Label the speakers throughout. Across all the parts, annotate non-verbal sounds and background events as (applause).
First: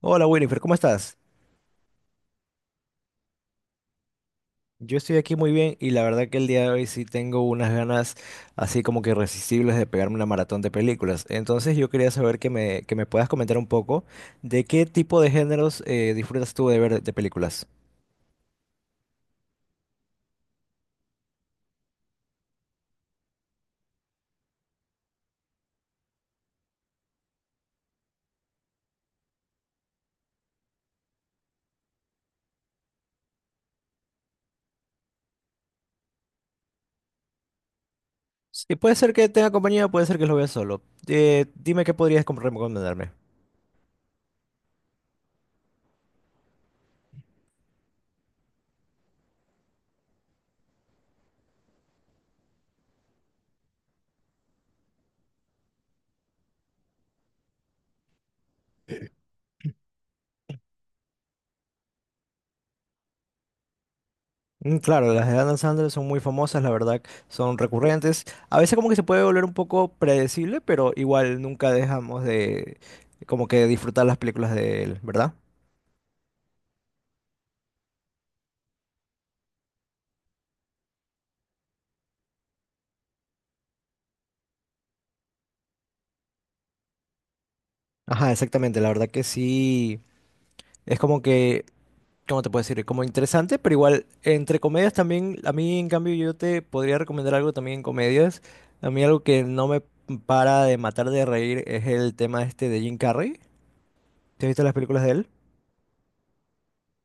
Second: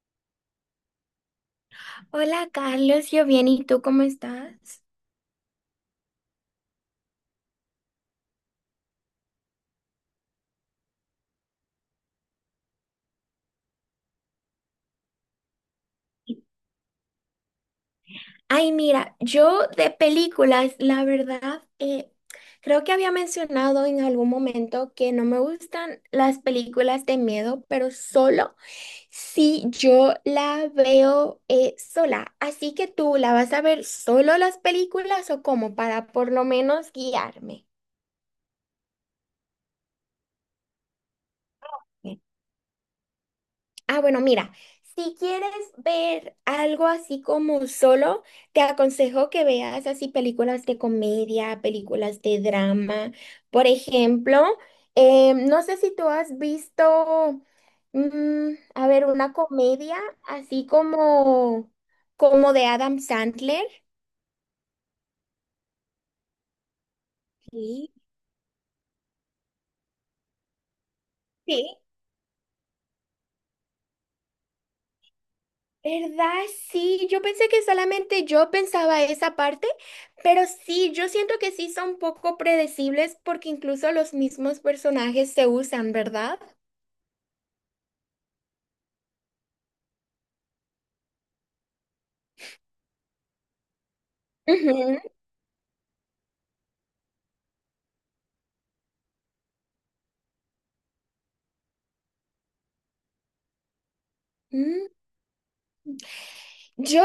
Speaker 1: Hola Winifred, ¿cómo estás?
Speaker 2: Hola Carlos, yo bien, ¿y tú cómo estás?
Speaker 1: Yo estoy aquí muy bien y la verdad que el día de hoy sí tengo unas ganas así como que irresistibles de pegarme una maratón de películas. Entonces yo quería saber que me puedas comentar un poco de qué tipo de géneros disfrutas tú de ver de películas.
Speaker 2: Ay, mira, yo de películas, la verdad, creo que había mencionado en algún momento que no me gustan las películas de miedo, pero solo si yo la veo sola. Así que tú, ¿la vas a ver solo las películas o cómo? Para por lo menos guiarme.
Speaker 1: Y puede ser que tenga compañía, puede ser que lo vea solo. Dime qué podrías recomendarme.
Speaker 2: Ah, bueno, mira, si quieres ver algo así como solo, te aconsejo que veas así películas de comedia, películas de drama. Por ejemplo, no sé si tú has visto, a ver, una comedia así como, como de Adam Sandler.
Speaker 1: Mm, claro, las de Adam Sandler son muy famosas, la verdad, son
Speaker 2: Sí.
Speaker 1: recurrentes. A veces como que se puede volver un poco predecible, pero igual nunca
Speaker 2: Sí.
Speaker 1: dejamos de como que disfrutar las películas de él, ¿verdad?
Speaker 2: ¿Verdad? Sí, yo pensé que solamente yo pensaba esa parte, pero sí, yo siento que sí son poco predecibles porque incluso los mismos personajes se usan, ¿verdad?
Speaker 1: Ajá, exactamente, la verdad que sí, es como que, ¿cómo te puedo decir? Como interesante, pero igual entre comedias
Speaker 2: Ujú.
Speaker 1: también, a mí en cambio yo te podría recomendar algo también en comedias. A mí algo que no me para de matar de reír es el tema este de Jim Carrey. ¿Te has visto las
Speaker 2: Mm.
Speaker 1: películas de él?
Speaker 2: Yo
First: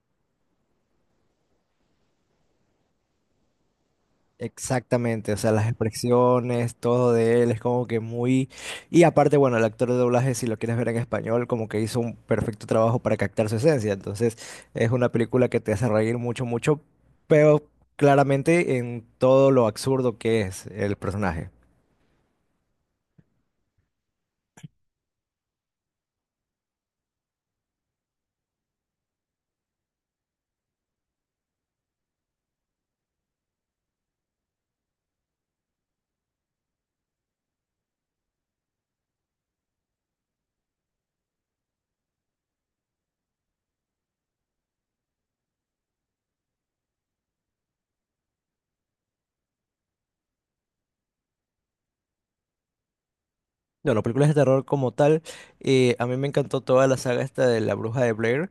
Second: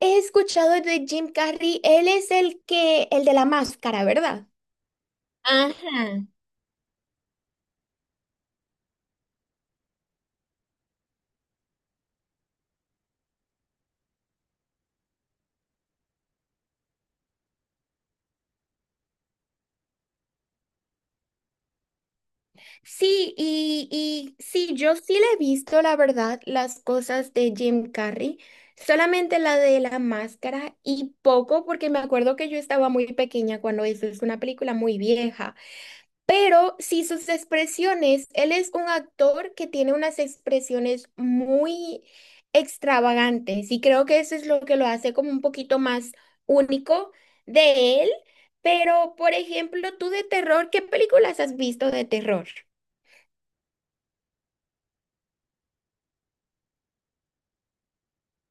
Speaker 2: he escuchado de Jim Carrey, él es el que, el de la máscara, ¿verdad?
Speaker 1: Exactamente, o sea, las
Speaker 2: Ajá.
Speaker 1: expresiones, todo de él es como que muy... Y aparte, bueno, el actor de doblaje, si lo quieres ver en español, como que hizo un perfecto trabajo para captar su esencia. Entonces, es una película que te hace reír mucho, mucho, pero claramente en todo lo absurdo que es el personaje.
Speaker 2: Sí, y sí, yo sí le he visto, la verdad, las cosas de Jim Carrey, solamente la de la máscara y poco, porque me acuerdo que yo estaba muy pequeña cuando eso, es una película muy vieja, pero sí sus expresiones, él es un actor que tiene unas expresiones muy extravagantes y creo que eso es lo que lo hace como un poquito más único de él. Pero por ejemplo, tú de terror, ¿qué películas has visto de terror?
Speaker 1: No, las películas de terror como tal, a mí me encantó toda la saga esta de La Bruja de Blair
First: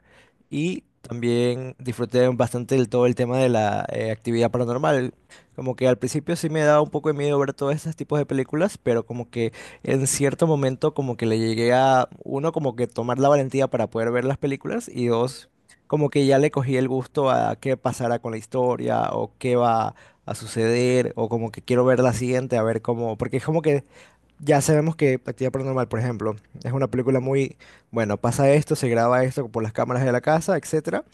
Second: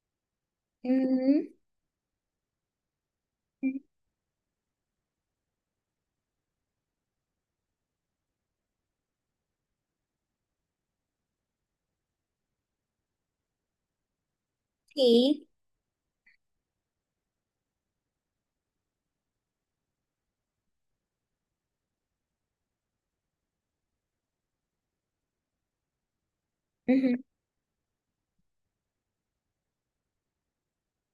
Speaker 1: y
Speaker 2: Ujú.
Speaker 1: también disfruté bastante todo el tema de la actividad paranormal. Como que al principio sí me daba un poco de miedo ver todos estos tipos de películas, pero como que en cierto momento como que le llegué a, uno, como que tomar la valentía para poder ver las películas y
Speaker 2: Sí.
Speaker 1: dos, como que ya le cogí el gusto a qué pasará con la historia o qué va a suceder o como que quiero ver la siguiente, a ver cómo, porque es como que... Ya sabemos que Actividad Paranormal, por ejemplo, es una
Speaker 2: Ujú.
Speaker 1: película muy, bueno, pasa esto, se graba esto por las cámaras de la casa, etcétera,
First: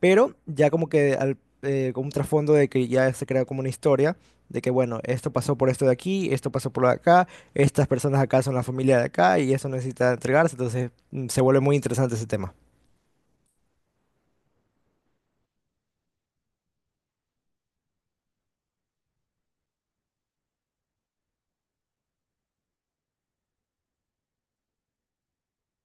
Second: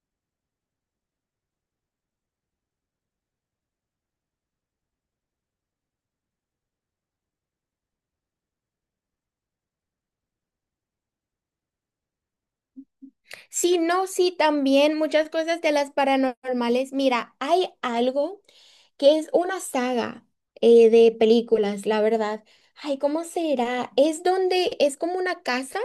Speaker 1: pero ya como que con un trasfondo de que ya se crea como una historia de que, bueno, esto pasó por esto de aquí, esto pasó por acá, estas personas acá son la familia de acá y eso necesita entregarse, entonces se vuelve muy interesante ese tema.
Speaker 2: Sí, no, sí, también muchas cosas de las paranormales. Mira, hay algo que es una saga de películas, la verdad. Ay, ¿cómo será? Es donde es como una casa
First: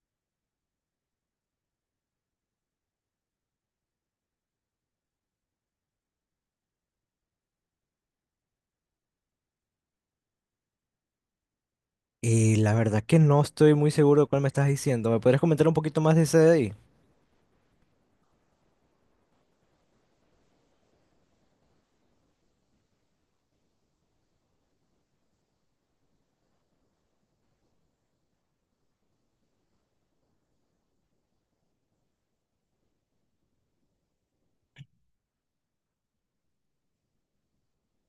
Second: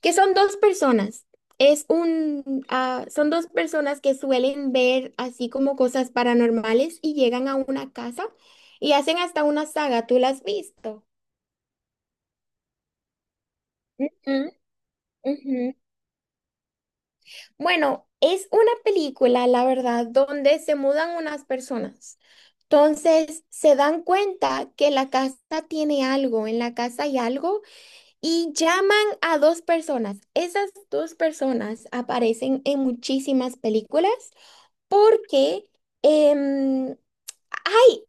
Speaker 2: que son dos personas. Es un, ah, son dos personas que suelen ver así como cosas paranormales y llegan a una casa y hacen hasta una saga. ¿Tú la has visto?
Speaker 1: Y la verdad que no estoy muy seguro de
Speaker 2: Ujú,
Speaker 1: cuál me estás diciendo. ¿Me podrías
Speaker 2: ujú.
Speaker 1: comentar un poquito más de ese de ahí?
Speaker 2: Bueno, es una película, la verdad, donde se mudan unas personas. Entonces se dan cuenta que la casa tiene algo, en la casa hay algo, y llaman a dos personas. Esas dos personas aparecen en muchísimas películas porque em, ay,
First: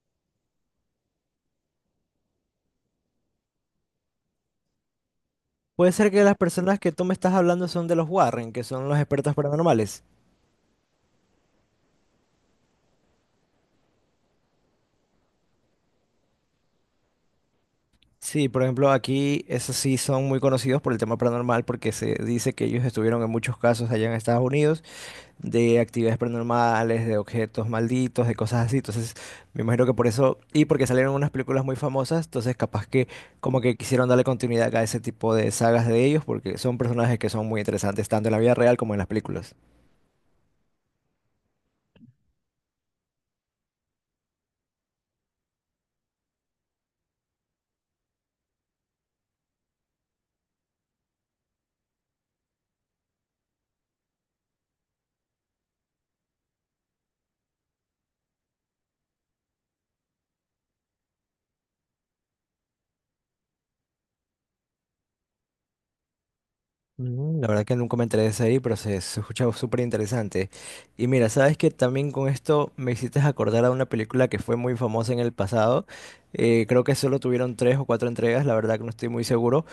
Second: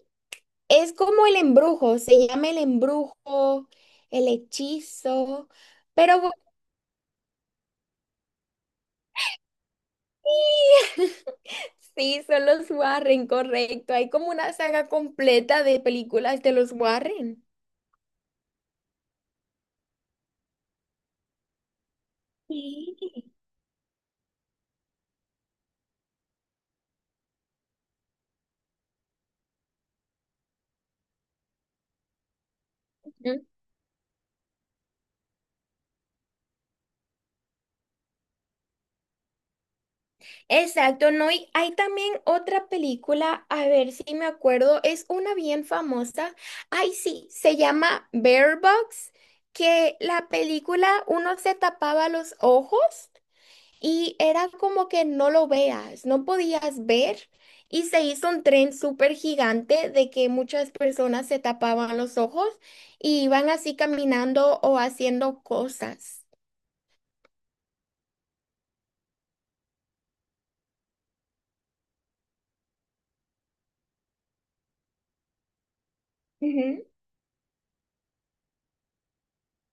Speaker 2: es como el embrujo, se llama el embrujo, el hechizo,
Speaker 1: Puede ser
Speaker 2: pero
Speaker 1: que
Speaker 2: bu-
Speaker 1: las personas que tú me estás hablando son de los Warren, que son los expertos paranormales.
Speaker 2: (laughs) Sí, son los Warren, correcto. Hay como una saga completa de películas de los Warren.
Speaker 1: Sí, por ejemplo, aquí esos sí son muy conocidos por el tema paranormal porque se dice que ellos
Speaker 2: Sí.
Speaker 1: estuvieron en muchos casos allá en Estados Unidos de actividades paranormales, de objetos malditos, de cosas así. Entonces, me imagino que por eso, y porque salieron unas películas muy famosas, entonces capaz que
Speaker 2: Ujú.
Speaker 1: como que quisieron darle continuidad a ese tipo de sagas de ellos porque son personajes que son muy interesantes tanto en la vida real como en las películas.
Speaker 2: Exacto, no, y hay también otra película, a ver si me acuerdo, es una bien famosa. Ay, sí, se llama Bear Box, que la película uno se tapaba los ojos. Y era como que no lo veas, no podías ver. Y se hizo un tren súper gigante de que muchas personas se tapaban los ojos y iban así caminando o haciendo cosas.
Speaker 1: Mm, la verdad que nunca me enteré de esa ahí, pero se escucha súper interesante. Y mira, sabes que también con esto me hiciste acordar a una película que fue muy famosa en el pasado. Creo
Speaker 2: Ujú.
Speaker 1: que solo tuvieron tres o cuatro entregas, la verdad que no estoy muy seguro.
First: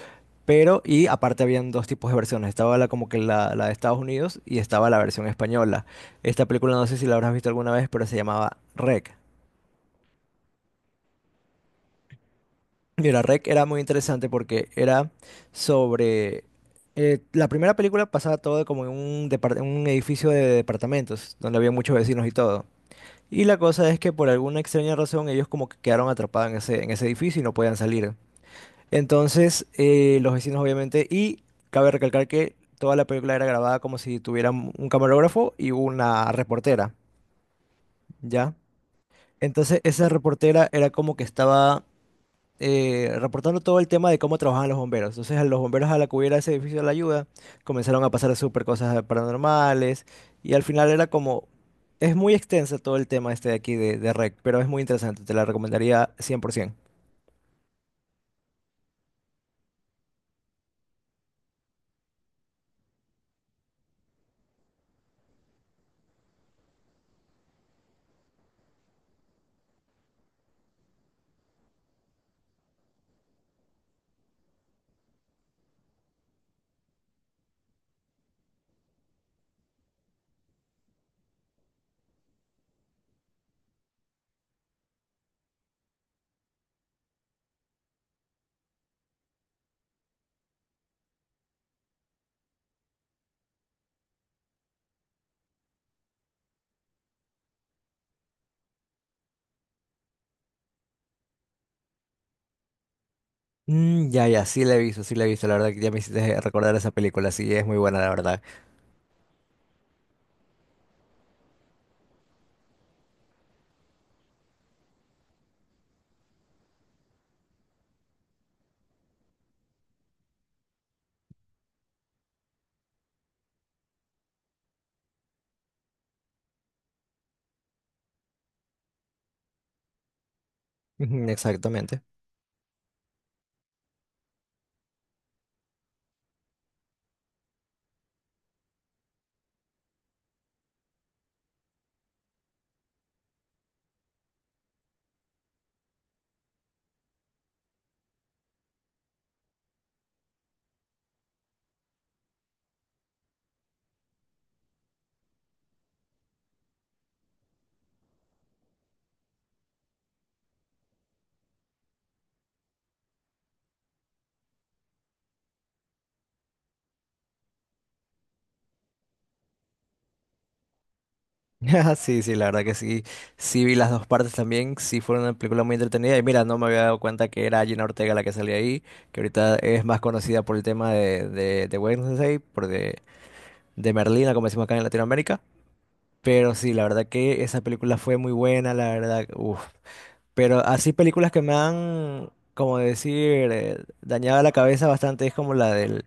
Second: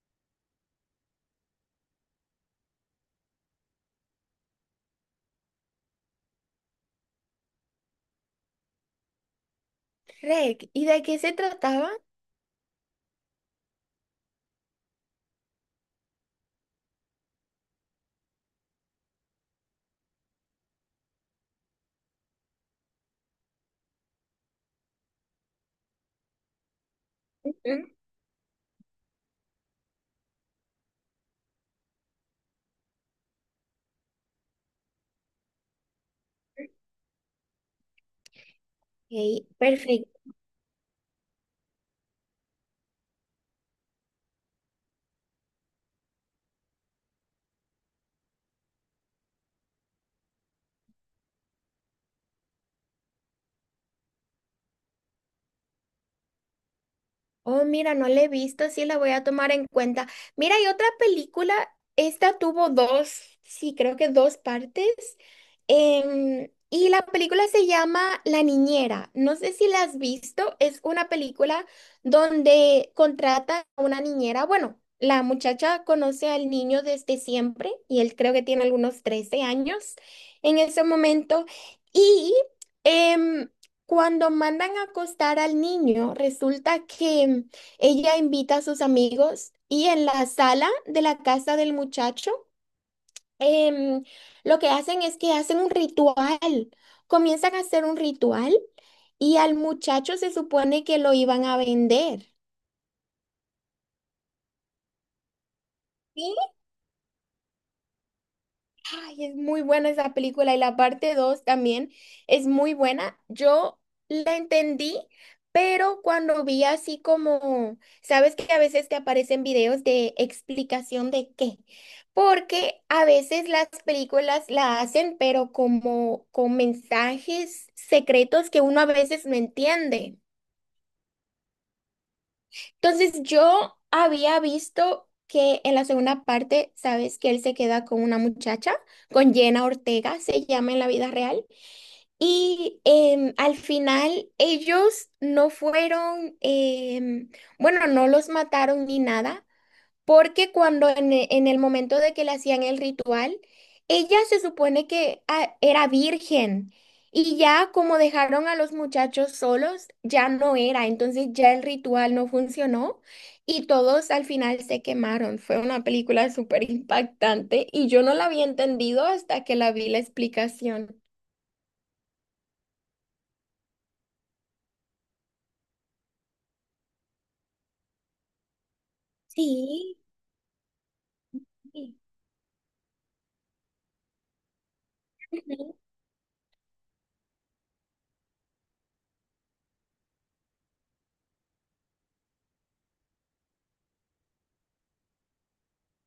Speaker 1: Pero, y aparte habían dos tipos de versiones. Estaba la como que la de Estados Unidos y estaba la versión española. Esta película no sé si la habrás visto alguna vez, pero se llamaba REC.
Speaker 2: Reg, ¿y de qué se trataba?
Speaker 1: Y la REC era muy interesante porque era sobre... la primera película pasaba todo como en un, un edificio de departamentos, donde había muchos vecinos y todo. Y la cosa es que por alguna extraña razón ellos como que quedaron atrapados en ese edificio y no podían
Speaker 2: Ujú.
Speaker 1: salir. Entonces los vecinos obviamente... Y cabe recalcar que toda la película era grabada como si tuvieran un camarógrafo y una reportera, ¿ya?
Speaker 2: Ok,
Speaker 1: Entonces esa
Speaker 2: perfecto.
Speaker 1: reportera era como que estaba reportando todo el tema de cómo trabajaban los bomberos. Entonces, a los bomberos a la que hubiera ese edificio de la ayuda, comenzaron a pasar súper cosas paranormales y al final era como... Es muy extensa todo el tema este de aquí de REC, pero es muy interesante, te la recomendaría 100%.
Speaker 2: Oh, mira, no la he visto, sí la voy a tomar en cuenta. Mira, hay otra película, esta tuvo dos, sí, creo que dos partes. Y la película se llama La Niñera. No sé si la has visto, es una película donde contrata a una niñera. Bueno, la muchacha conoce al niño desde siempre y él creo que tiene algunos 13 años en ese momento. Y em, cuando mandan a acostar al niño, resulta que ella invita a sus amigos y en la sala de la casa del muchacho, em, lo que hacen es que hacen un ritual. Comienzan a hacer un ritual y al muchacho se supone que lo iban a vender.
Speaker 1: Mm, ya, ya, sí la he visto, sí la he visto, la verdad que ya me
Speaker 2: Sí,
Speaker 1: hiciste recordar esa película, sí, es muy buena, la verdad.
Speaker 2: ay, es muy buena esa película y la parte 2 también es muy buena. Yo la entendí, pero cuando vi así como, sabes que a veces te aparecen videos de explicación de qué, porque a veces las películas la hacen, pero como con mensajes secretos que uno a veces no entiende.
Speaker 1: (laughs) Ujú, exactamente.
Speaker 2: Entonces yo había visto que en la segunda parte, sabes que él se queda con una muchacha, con Jenna Ortega, se llama en la vida real, y al final ellos no fueron, bueno, no los mataron ni nada, porque cuando en, e- en el momento de que le hacían el ritual, ella se supone que ah, era virgen y ya como dejaron a los muchachos solos, ya no era, entonces ya el ritual no funcionó y todos al final se quemaron. Fue una película súper impactante y yo no la había entendido hasta que la vi la explicación.
Speaker 1: (laughs) Sí, sí, la verdad que sí. Sí vi las dos partes también. Sí fue una película muy entretenida. Y mira, no me había dado cuenta que era Gina Ortega la que salía ahí, que ahorita es
Speaker 2: Sí.
Speaker 1: más conocida por el tema de Wednesday, de Merlina, como decimos acá en Latinoamérica.
Speaker 2: Ujú.
Speaker 1: Pero sí, la verdad que esa película fue muy buena, la verdad. Uf. Pero así películas que me han, como decir, dañado la cabeza bastante es como la del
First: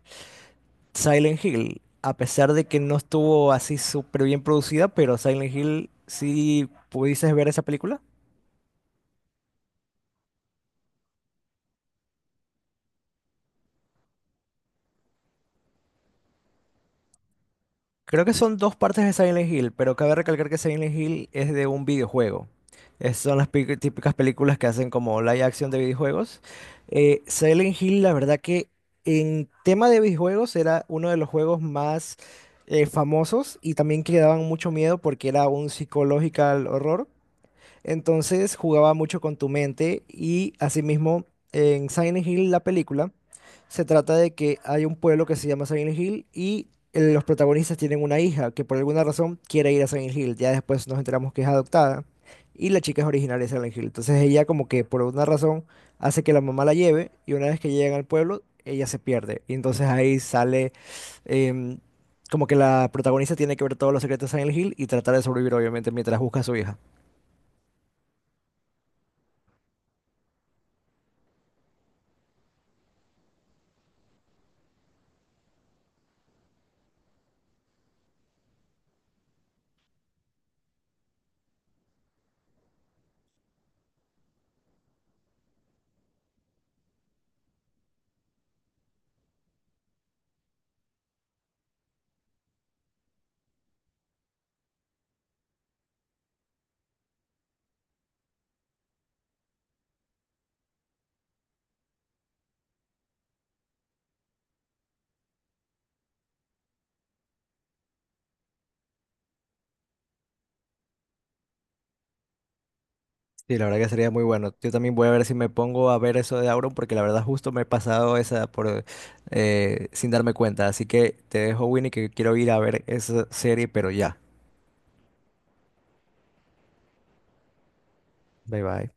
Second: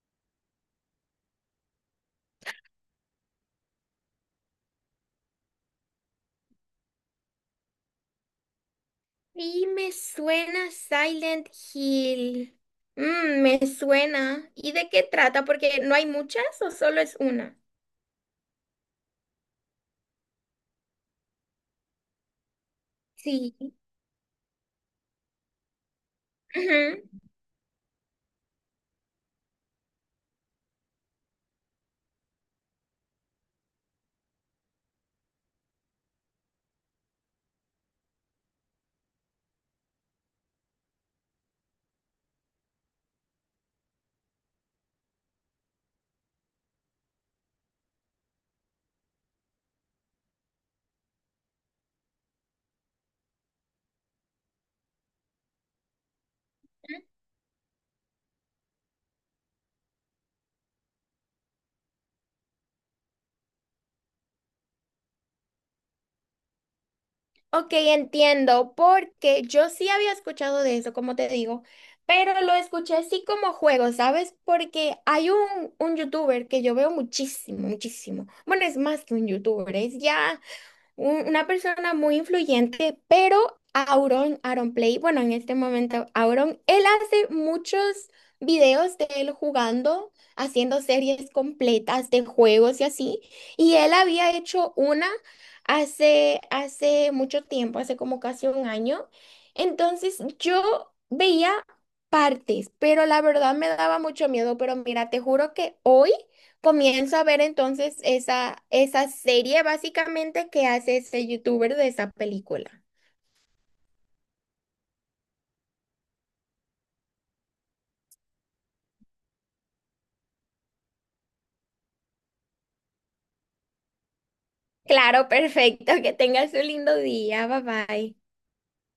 Speaker 1: Silent Hill, a pesar de que no estuvo así súper bien producida, pero Silent Hill, sí pudieses ver esa película.
Speaker 2: Y me suena Silent Hill. Mm, me suena. ¿Y de qué trata? Porque no hay muchas o solo es una.
Speaker 1: Creo que son dos partes de Silent Hill, pero cabe recalcar que Silent Hill es de un videojuego. Son las
Speaker 2: Sí.
Speaker 1: típicas películas que hacen como live action de videojuegos.
Speaker 2: Ujú.
Speaker 1: Silent Hill, la verdad que en tema de videojuegos era uno de los juegos más famosos y también que daban mucho miedo porque era un psychological horror. Entonces jugaba mucho con tu mente y asimismo en Silent Hill la película se trata de que hay un pueblo que se llama Silent Hill y los protagonistas tienen una hija que por alguna razón quiere ir a Silent Hill. Ya después nos enteramos que es adoptada y la chica es originaria de Silent Hill. Entonces ella como que por alguna razón hace que la mamá la lleve y una vez que llegan al pueblo ella se pierde. Y entonces ahí sale em, como que la protagonista tiene que ver todos los secretos de Silent Hill y tratar de sobrevivir obviamente mientras busca a su hija.
Speaker 2: Ok, entiendo, porque yo sí había escuchado de eso, como te digo, pero lo escuché así como juego, ¿sabes? Porque hay un youtuber que yo veo muchísimo, muchísimo. Bueno, es más que un youtuber, es ya un- una persona muy influyente, pero Auron, Auron Play, bueno, en este momento Auron, él hace muchos videos de él jugando, haciendo series completas de juegos y así, y él había hecho una hace, hace mucho tiempo, hace como casi un año, entonces yo veía partes, pero la verdad me daba mucho miedo, pero mira, te juro que hoy... Comienzo a ver entonces esa serie básicamente que hace ese youtuber de esa película.
Speaker 1: Sí, la verdad que sería muy bueno. Yo también voy a ver si me pongo a ver eso de Auron, porque la verdad justo me he pasado esa por sin darme cuenta. Así que te dejo, Winnie, que quiero ir a ver esa serie, pero ya.
Speaker 2: Claro, (laughs) perfecto. Que tengas un lindo día. Bye bye.
Speaker 1: Bye bye.